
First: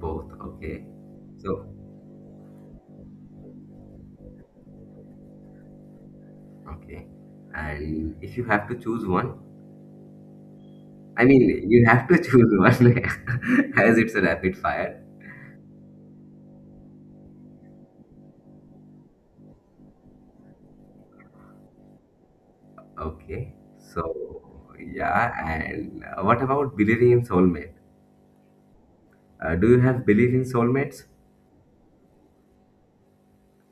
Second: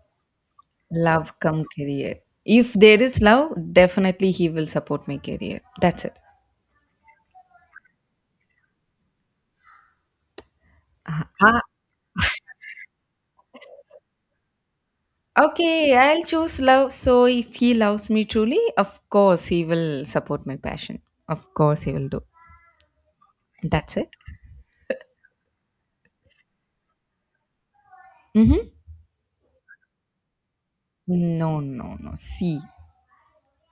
Speaker 1: Both. Okay.
Speaker 2: Love come
Speaker 1: So,
Speaker 2: career. If there is love, definitely he will support my career. That's it.
Speaker 1: okay. And if you have to choose one, I
Speaker 2: Ah,
Speaker 1: mean, you have to choose one as it's a rapid fire.
Speaker 2: Okay, I'll choose love. So if he loves me truly, of course he will support my passion. Of course he will do.
Speaker 1: Okay.
Speaker 2: That's
Speaker 1: So,
Speaker 2: it.
Speaker 1: yeah. And uh, what about believing in soulmate?
Speaker 2: Mm-hmm.
Speaker 1: Uh, do you have belief in soulmates?
Speaker 2: No, no, no. See.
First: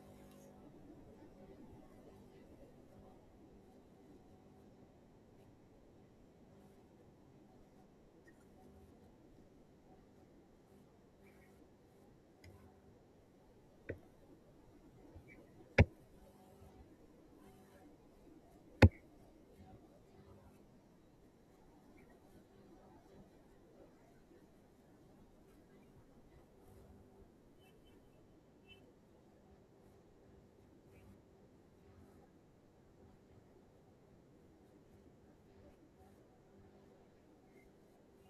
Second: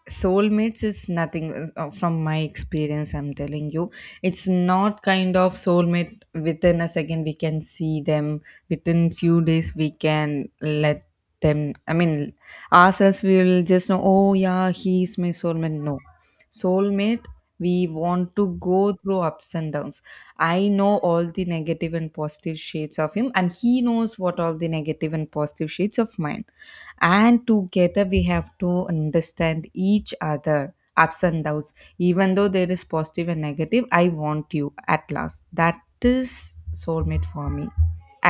Speaker 2: Soulmates is nothing, uh, from my experience I'm telling you, it's not kind of soulmate within a second we can see them, within few days we can let them, I mean ourselves we will just know, oh yeah, he's my soulmate. No, soulmate, we want to go through ups and downs. I know all the negative and positive shades of him, and he knows what all the negative and positive shades of mine, and together we have to understand each other ups and downs. Even though there is positive and negative, I want you at last. That is soulmate for me,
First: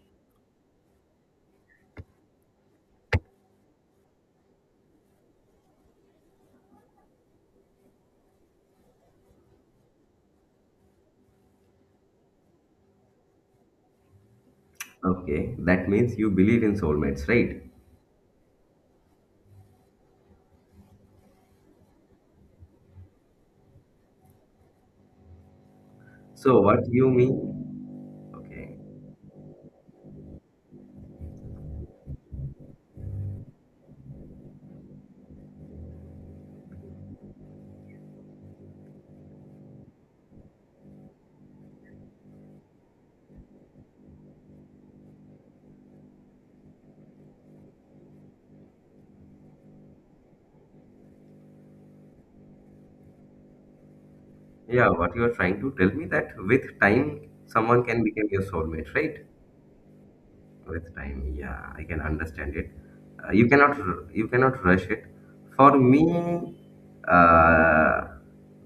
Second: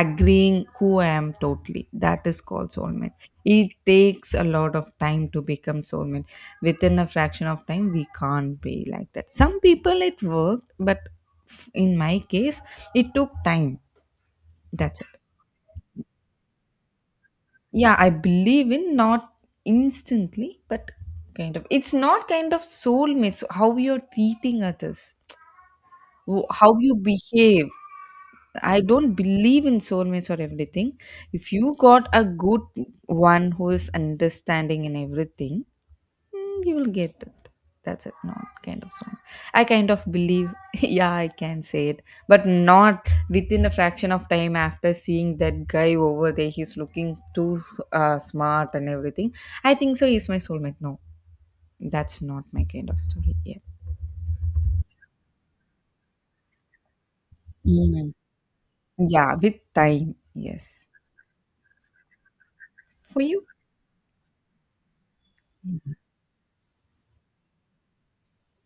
Speaker 2: agreeing who I am totally. That is called soulmate. It takes a lot of time to become soulmate. Within a fraction of time we can't be like that. Some people it worked, but f- in my case it took time. That's it.
Speaker 1: Okay. That means you believe in soulmates, right?
Speaker 2: Yeah, I believe in, not instantly, but kind of. It's not kind of soulmates. How you're treating others, wh-
Speaker 1: So,
Speaker 2: how
Speaker 1: what
Speaker 2: you
Speaker 1: you
Speaker 2: behave.
Speaker 1: mean? Okay.
Speaker 2: I don't believe in soulmates or everything. If you got a good one who is understanding in everything, mm, you will get it. That's it. Not kind of song. I kind of believe, yeah, I can say it, but not within a fraction of time after seeing that guy over there. He's looking too uh, smart and everything. I think so. He's my soulmate. No, that's not my kind of story. Yeah.
Speaker 1: Yeah, what you are trying to tell me that with time someone can
Speaker 2: Mm.
Speaker 1: become your soulmate, right?
Speaker 2: Yeah, with time. Yes.
Speaker 1: With time, yeah, I can understand it.
Speaker 2: For
Speaker 1: Uh,
Speaker 2: you?
Speaker 1: you cannot r- you cannot rush it. For me, uh,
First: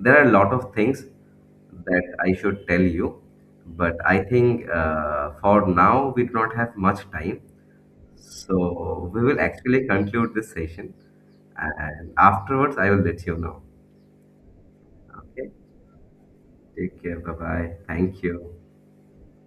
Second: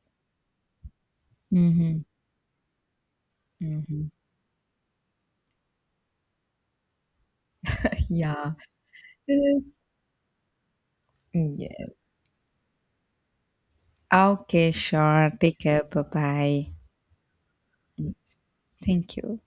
Speaker 1: there are a lot of things
Speaker 2: Mm-hmm.
Speaker 1: that I should tell you, but
Speaker 2: Mm-hmm.
Speaker 1: I think uh, for now we do not have much time.
Speaker 2: Yeah.
Speaker 1: So we will actually conclude this session,
Speaker 2: Mm, yeah.
Speaker 1: and afterwards I will let you know.
Speaker 2: Okay, sure.
Speaker 1: Okay,
Speaker 2: Take care. Bye bye.
Speaker 1: take care. Bye bye. Thank you.
Speaker 2: Thank you.